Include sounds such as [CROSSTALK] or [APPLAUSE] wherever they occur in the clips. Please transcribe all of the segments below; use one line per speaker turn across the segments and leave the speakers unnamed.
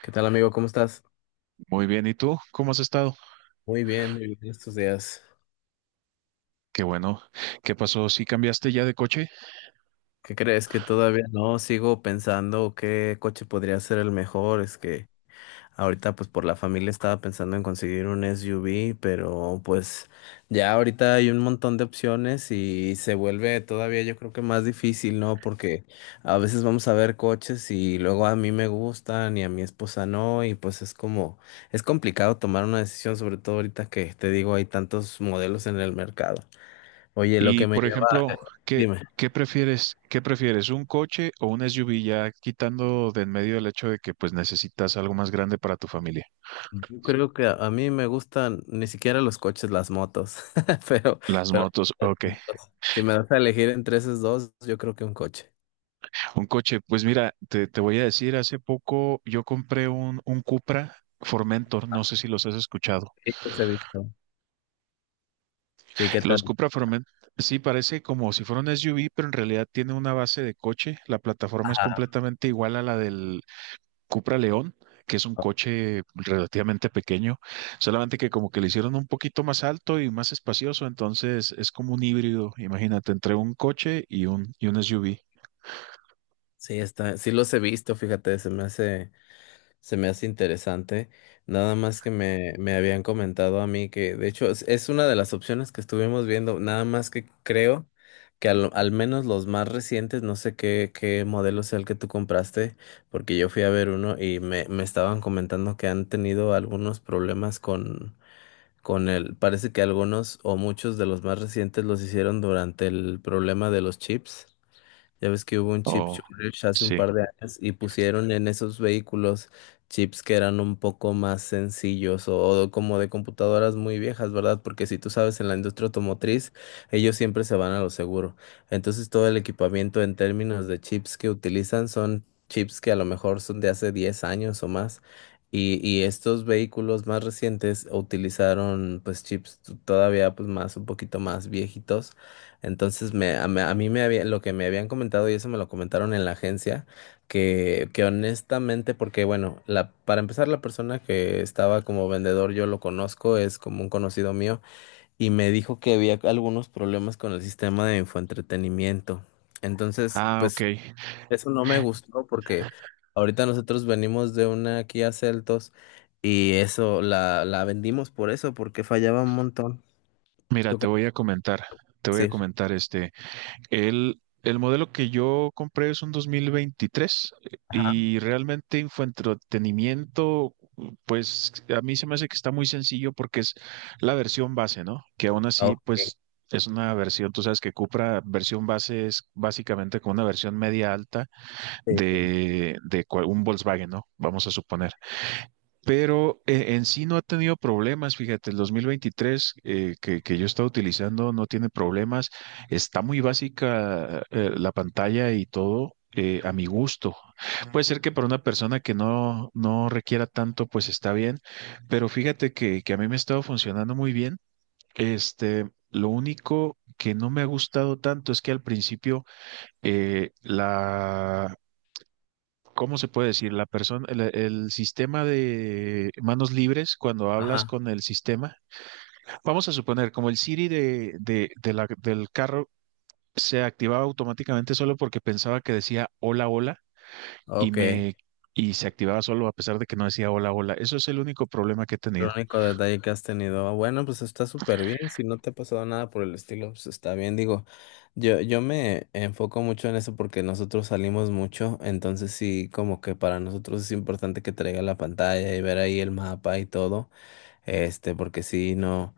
¿Qué tal, amigo? ¿Cómo estás?
Muy bien, ¿y tú? ¿Cómo has estado?
Muy bien estos días.
Qué bueno. ¿Qué pasó? ¿Si cambiaste ya de coche?
¿Qué crees? Que todavía no sigo pensando qué coche podría ser el mejor. Es que ahorita, pues por la familia estaba pensando en conseguir un SUV, pero pues ya ahorita hay un montón de opciones y se vuelve todavía yo creo que más difícil, ¿no? Porque a veces vamos a ver coches y luego a mí me gustan y a mi esposa no, y pues es como, es complicado tomar una decisión, sobre todo ahorita que te digo, hay tantos modelos en el mercado. Oye, lo
Y,
que me
por
lleva,
ejemplo, ¿qué,
dime,
¿qué prefieres? ¿Qué prefieres? ¿Un coche o un SUV? Ya quitando de en medio el hecho de que pues necesitas algo más grande para tu familia.
yo creo que a mí me gustan ni siquiera los coches, las motos, [LAUGHS] pero,
Las
pero
motos, ok.
si me das a elegir entre esos dos, yo creo que un coche.
Un coche, pues mira, te voy a decir, hace poco yo compré un Cupra Formentor, no sé si los has escuchado.
Sí, los he visto. Sí, ¿qué
Los
tal?
Cupra Formentor, sí, parece como si fuera un SUV, pero en realidad tiene una base de coche. La plataforma es
Ajá.
completamente igual a la del Cupra León, que es un coche relativamente pequeño, solamente que como que le hicieron un poquito más alto y más espacioso, entonces es como un híbrido, imagínate, entre un coche y y un SUV.
Sí, está, sí los he visto, fíjate, se me hace. Se me hace interesante, nada más que me habían comentado a mí que, de hecho, es una de las opciones que estuvimos viendo, nada más que creo que al, al menos los más recientes, no sé qué, qué modelo sea el que tú compraste, porque yo fui a ver uno y me estaban comentando que han tenido algunos problemas con el, parece que algunos o muchos de los más recientes los hicieron durante el problema de los chips. Ya ves que hubo un chip
Oh,
shortage hace un
sí.
par de años y pusieron en esos vehículos chips que eran un poco más sencillos o como de computadoras muy viejas, ¿verdad? Porque si tú sabes, en la industria automotriz, ellos siempre se van a lo seguro. Entonces, todo el equipamiento en términos de chips que utilizan son chips que a lo mejor son de hace 10 años o más. Y estos vehículos más recientes utilizaron pues chips todavía pues más un poquito más viejitos. Entonces a mí me había, lo que me habían comentado, y eso me lo comentaron en la agencia, que honestamente, porque bueno, la, para empezar la persona que estaba como vendedor, yo lo conozco, es como un conocido mío, y me dijo que había algunos problemas con el sistema de infoentretenimiento. Entonces,
Ah, ok.
pues eso no me gustó porque ahorita nosotros venimos de una Kia Celtos y eso la vendimos por eso, porque fallaba un montón.
Mira,
¿Tú
te
qué
voy a comentar,
vas
te voy
a
a
decir?
comentar este. El modelo que yo compré es un 2023
Ajá.
y realmente en fue entretenimiento, pues a mí se me hace que está muy sencillo porque es la versión base, ¿no? Que aún así,
Ok.
pues es una versión, tú sabes que Cupra, versión base es básicamente como una versión media alta
Sí.
de cual- un Volkswagen, ¿no? Vamos a suponer, pero en sí no ha tenido problemas. Fíjate, el 2023, que yo he estado utilizando no tiene problemas. Está muy básica, la pantalla y todo. A mi gusto. Puede ser que para una persona que no requiera tanto, pues está bien, pero fíjate que a mí me ha estado funcionando muy bien. Este, lo único que no me ha gustado tanto es que al principio, eh, ¿cómo se puede decir? La persona, el sistema de manos libres, cuando hablas
Ajá.
con el sistema, vamos a suponer, como el Siri del carro, se activaba automáticamente solo porque pensaba que decía hola, hola, y
Ok, el
me y se activaba solo a pesar de que no decía hola, hola. Eso es el único problema que he tenido.
único detalle que has tenido. Bueno, pues está súper bien. Si no te ha pasado nada por el estilo, pues está bien. Digo, yo me enfoco mucho en eso porque nosotros salimos mucho. Entonces sí, como que para nosotros es importante que traiga la pantalla y ver ahí el mapa y todo. Este, porque sí, no,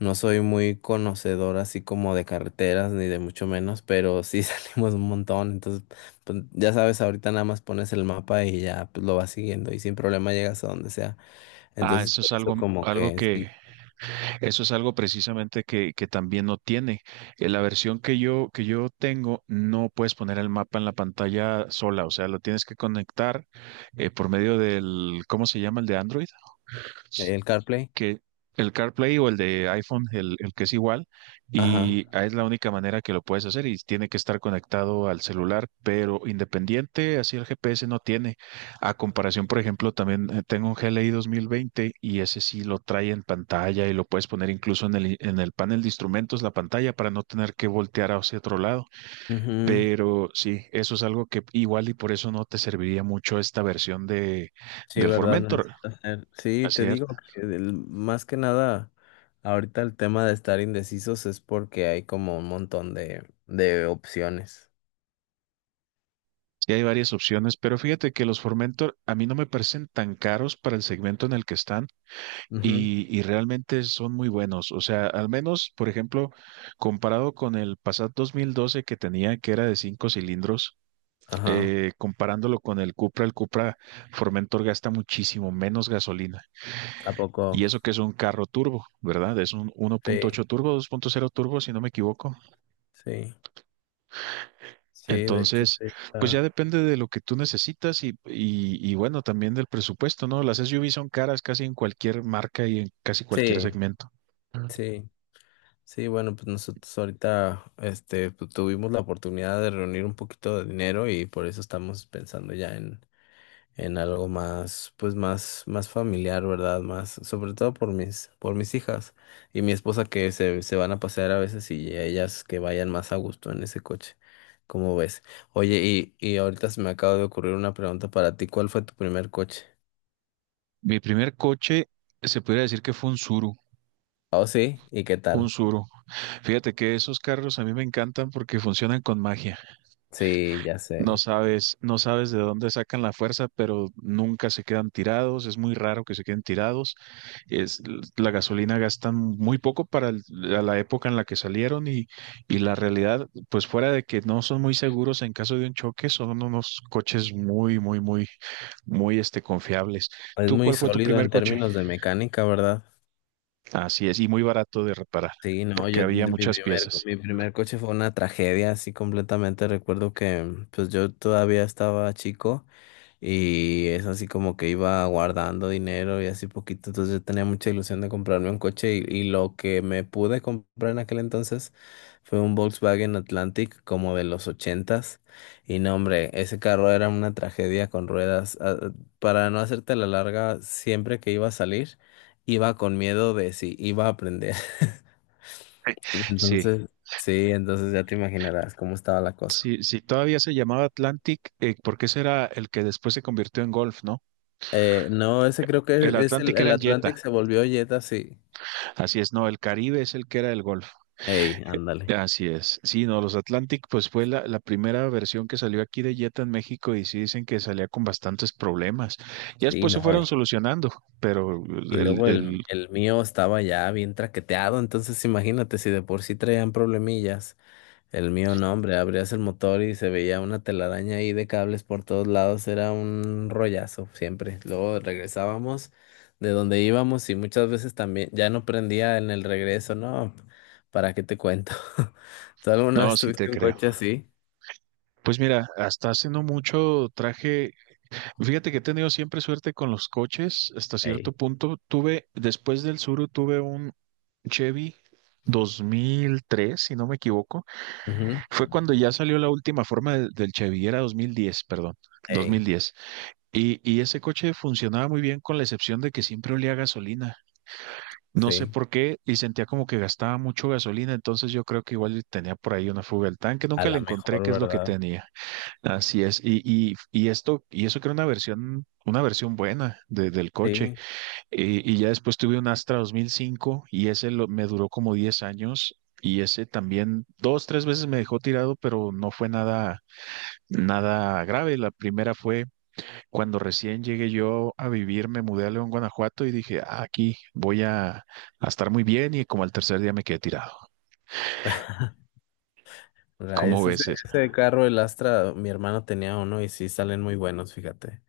no soy muy conocedor así como de carreteras, ni de mucho menos, pero sí [LAUGHS] salimos un montón. Entonces, pues, ya sabes, ahorita nada más pones el mapa y ya pues, lo vas siguiendo y sin problema llegas a donde sea.
Ah,
Entonces,
eso es
por eso
algo,
como
algo
que
que...
sí,
Eso es algo precisamente que también no tiene. La versión que que yo tengo, no puedes poner el mapa en la pantalla sola, o sea, lo tienes que conectar, por medio del, ¿cómo se llama? El de Android,
el CarPlay.
que el CarPlay o el de iPhone, el que es igual,
Ajá.
y ah, es la única manera que lo puedes hacer y tiene que estar conectado al celular, pero independiente, así el GPS no tiene. A comparación, por ejemplo, también tengo un GLI veinte y ese sí lo trae en pantalla y lo puedes poner incluso en el, i- en el panel de instrumentos, la pantalla, para no tener que voltear hacia otro lado.
Ujú.
Pero sí, eso es algo que igual y por eso no te serviría mucho esta versión de,
Sí,
del
verdad,
Formentor.
necesito hacer. Sí,
Así
te
es.
digo que más que nada, ahorita el tema de estar indecisos es porque hay como un montón de opciones.
Y hay varias opciones, pero fíjate que los Formentor a mí no me parecen tan caros para el segmento en el que están
Ujú.
y realmente son muy buenos. O sea, al menos, por ejemplo, comparado con el Passat 2012 que tenía, que era de cinco cilindros,
Ajá.
comparándolo con el Cupra Formentor gasta muchísimo menos gasolina. Y
Tampoco.
eso que es un carro turbo, ¿verdad? Es un 1.8
Sí,
turbo, 2.0 turbo, si no me equivoco.
sí, sí, de hecho
Entonces,
sí
pues ya
está.
depende de lo que tú necesitas y bueno, también del presupuesto, ¿no? Las SUV son caras casi en cualquier marca y en casi cualquier
Sí,
segmento.
sí. Sí, bueno, pues nosotros ahorita este, pues, tuvimos la oportunidad de reunir un poquito de dinero y por eso estamos pensando ya en algo más, pues más, más familiar, ¿verdad? Más, sobre todo por mis hijas y mi esposa que se van a pasear a veces y ellas que vayan más a gusto en ese coche. ¿Cómo ves? Oye, y ahorita se me acaba de ocurrir una pregunta para ti. ¿Cuál fue tu primer coche?
Mi primer coche se podría decir que fue un Suru,
Oh, sí, ¿y qué
un
tal?
Suru. Fíjate que esos carros a mí me encantan porque funcionan con magia.
Sí, ya
No
sé.
sabes, no sabes de dónde sacan la fuerza, pero nunca se quedan tirados. Es muy raro que se queden tirados. Es, la gasolina gastan muy poco para el- la la época en la que salieron, y la realidad, pues fuera de que no son muy seguros en caso de un choque, son unos coches muy, muy, muy, muy este, confiables.
Es
¿Tú
muy
cuál fue tu
sólido
primer
en
coche?
términos de mecánica, ¿verdad?
Así es, y muy barato de reparar,
Sí, no,
porque
yo
había muchas piezas.
mi primer coche fue una tragedia, así completamente. Recuerdo que pues yo todavía estaba chico, y es así como que iba guardando dinero y así poquito. Entonces yo tenía mucha ilusión de comprarme un coche y lo que me pude comprar en aquel entonces fue un Volkswagen Atlantic como de los ochentas. Y no, hombre, ese carro era una tragedia con ruedas. Para no hacerte la larga, siempre que iba a salir, iba con miedo de si iba a prender. [LAUGHS]
Sí,
Entonces, sí, entonces ya te imaginarás cómo estaba la cosa.
sí, sí, todavía se llamaba Atlantic, porque ese era el que después se convirtió en Golf, ¿no?
No, ese creo que
El
es
Atlantic era
el
el Jetta,
Atlantic se volvió Jetta, sí.
así es, no, el Caribe es el que era el Golf.
Ey, ándale.
Así es. Sí, no, los Atlantic, pues fue la primera versión que salió aquí de Jetta en México y sí dicen que salía con bastantes problemas. Ya
Sí,
después se
no.
fueron solucionando, pero
Y
el,
luego
el,
el mío estaba ya bien traqueteado, entonces imagínate si de por sí traían problemillas. El mío no, hombre, abrías el motor y se veía una telaraña ahí de cables por todos lados, era un rollazo siempre. Luego regresábamos de donde íbamos y muchas veces también ya no prendía en el regreso, no, ¿para qué te cuento? [LAUGHS] ¿Tú alguna
no,
vez
sí te
tuviste un
creo.
coche así?
Pues mira, hasta hace no mucho traje, fíjate que he tenido siempre suerte con los coches, hasta cierto
Ey.
punto. Tuve, después del Suru, tuve un Chevy 2003, si no me equivoco.
Ujú.
Fue cuando ya salió la última forma del Chevy, era 2010, perdón.
Ey,
2010. Y ese coche funcionaba muy bien con la excepción de que siempre olía a gasolina. No sé
sí,
por qué y sentía como que gastaba mucho gasolina, entonces yo creo que igual tenía por ahí una fuga del tanque,
a
nunca le
la
encontré
mejor,
qué es lo que
¿verdad?
tenía. Así es, y eso que era una versión buena de- del coche.
Sí.
Y ya después tuve un Astra 2005 y ese lo- me duró como 10 años y ese también dos, tres veces me dejó tirado, pero no fue nada, nada grave. La primera fue cuando recién llegué yo a vivir, me mudé a León, Guanajuato y dije, "Ah, aquí voy a estar muy bien" y como al tercer día me quedé tirado. Como
Ese,
ves, Ed?
ese carro, el Astra, mi hermano tenía uno y sí salen muy buenos, fíjate.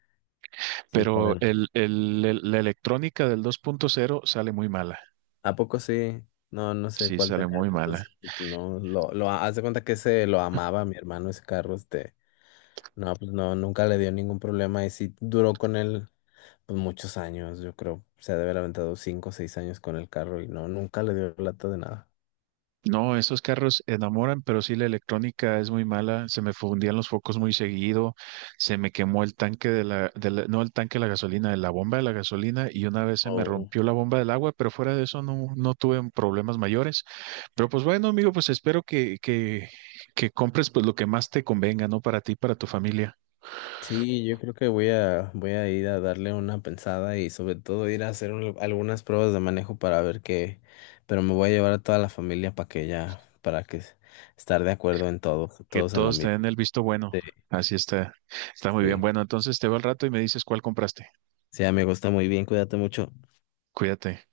Sí
Pero
salen.
la electrónica del 2.0 sale muy mala.
¿A poco sí? No, no sé
Sí,
cuál
sale
tenía él.
muy mala.
Entonces, porque no, haz de cuenta que ese lo amaba mi hermano, ese carro, este. No, pues no, nunca le dio ningún problema y sí duró con él, pues muchos años, yo creo. Se ha de haber aventado 5 o 6 años con el carro y no, nunca le dio lata de nada.
No, esos carros enamoran, pero sí la electrónica es muy mala. Se me fundían los focos muy seguido. Se me quemó el tanque de la- no el tanque de la gasolina, de la bomba de la gasolina. Y una vez se me rompió la bomba del agua, pero fuera de eso no, no tuve problemas mayores. Pero pues bueno, amigo, pues espero que compres pues lo que más te convenga, ¿no? Para ti, para tu familia,
Sí, yo creo que voy a ir a darle una pensada y sobre todo ir a hacer algunas pruebas de manejo para ver qué, pero me voy a llevar a toda la familia para que ya, para que estar de acuerdo en todo,
que
todos en lo
todos te
mismo.
den el visto bueno.
Sí,
Así está, está muy bien.
sí.
Bueno, entonces te veo al rato y me dices cuál compraste.
Sí, amigo, está muy bien, cuídate mucho.
Cuídate.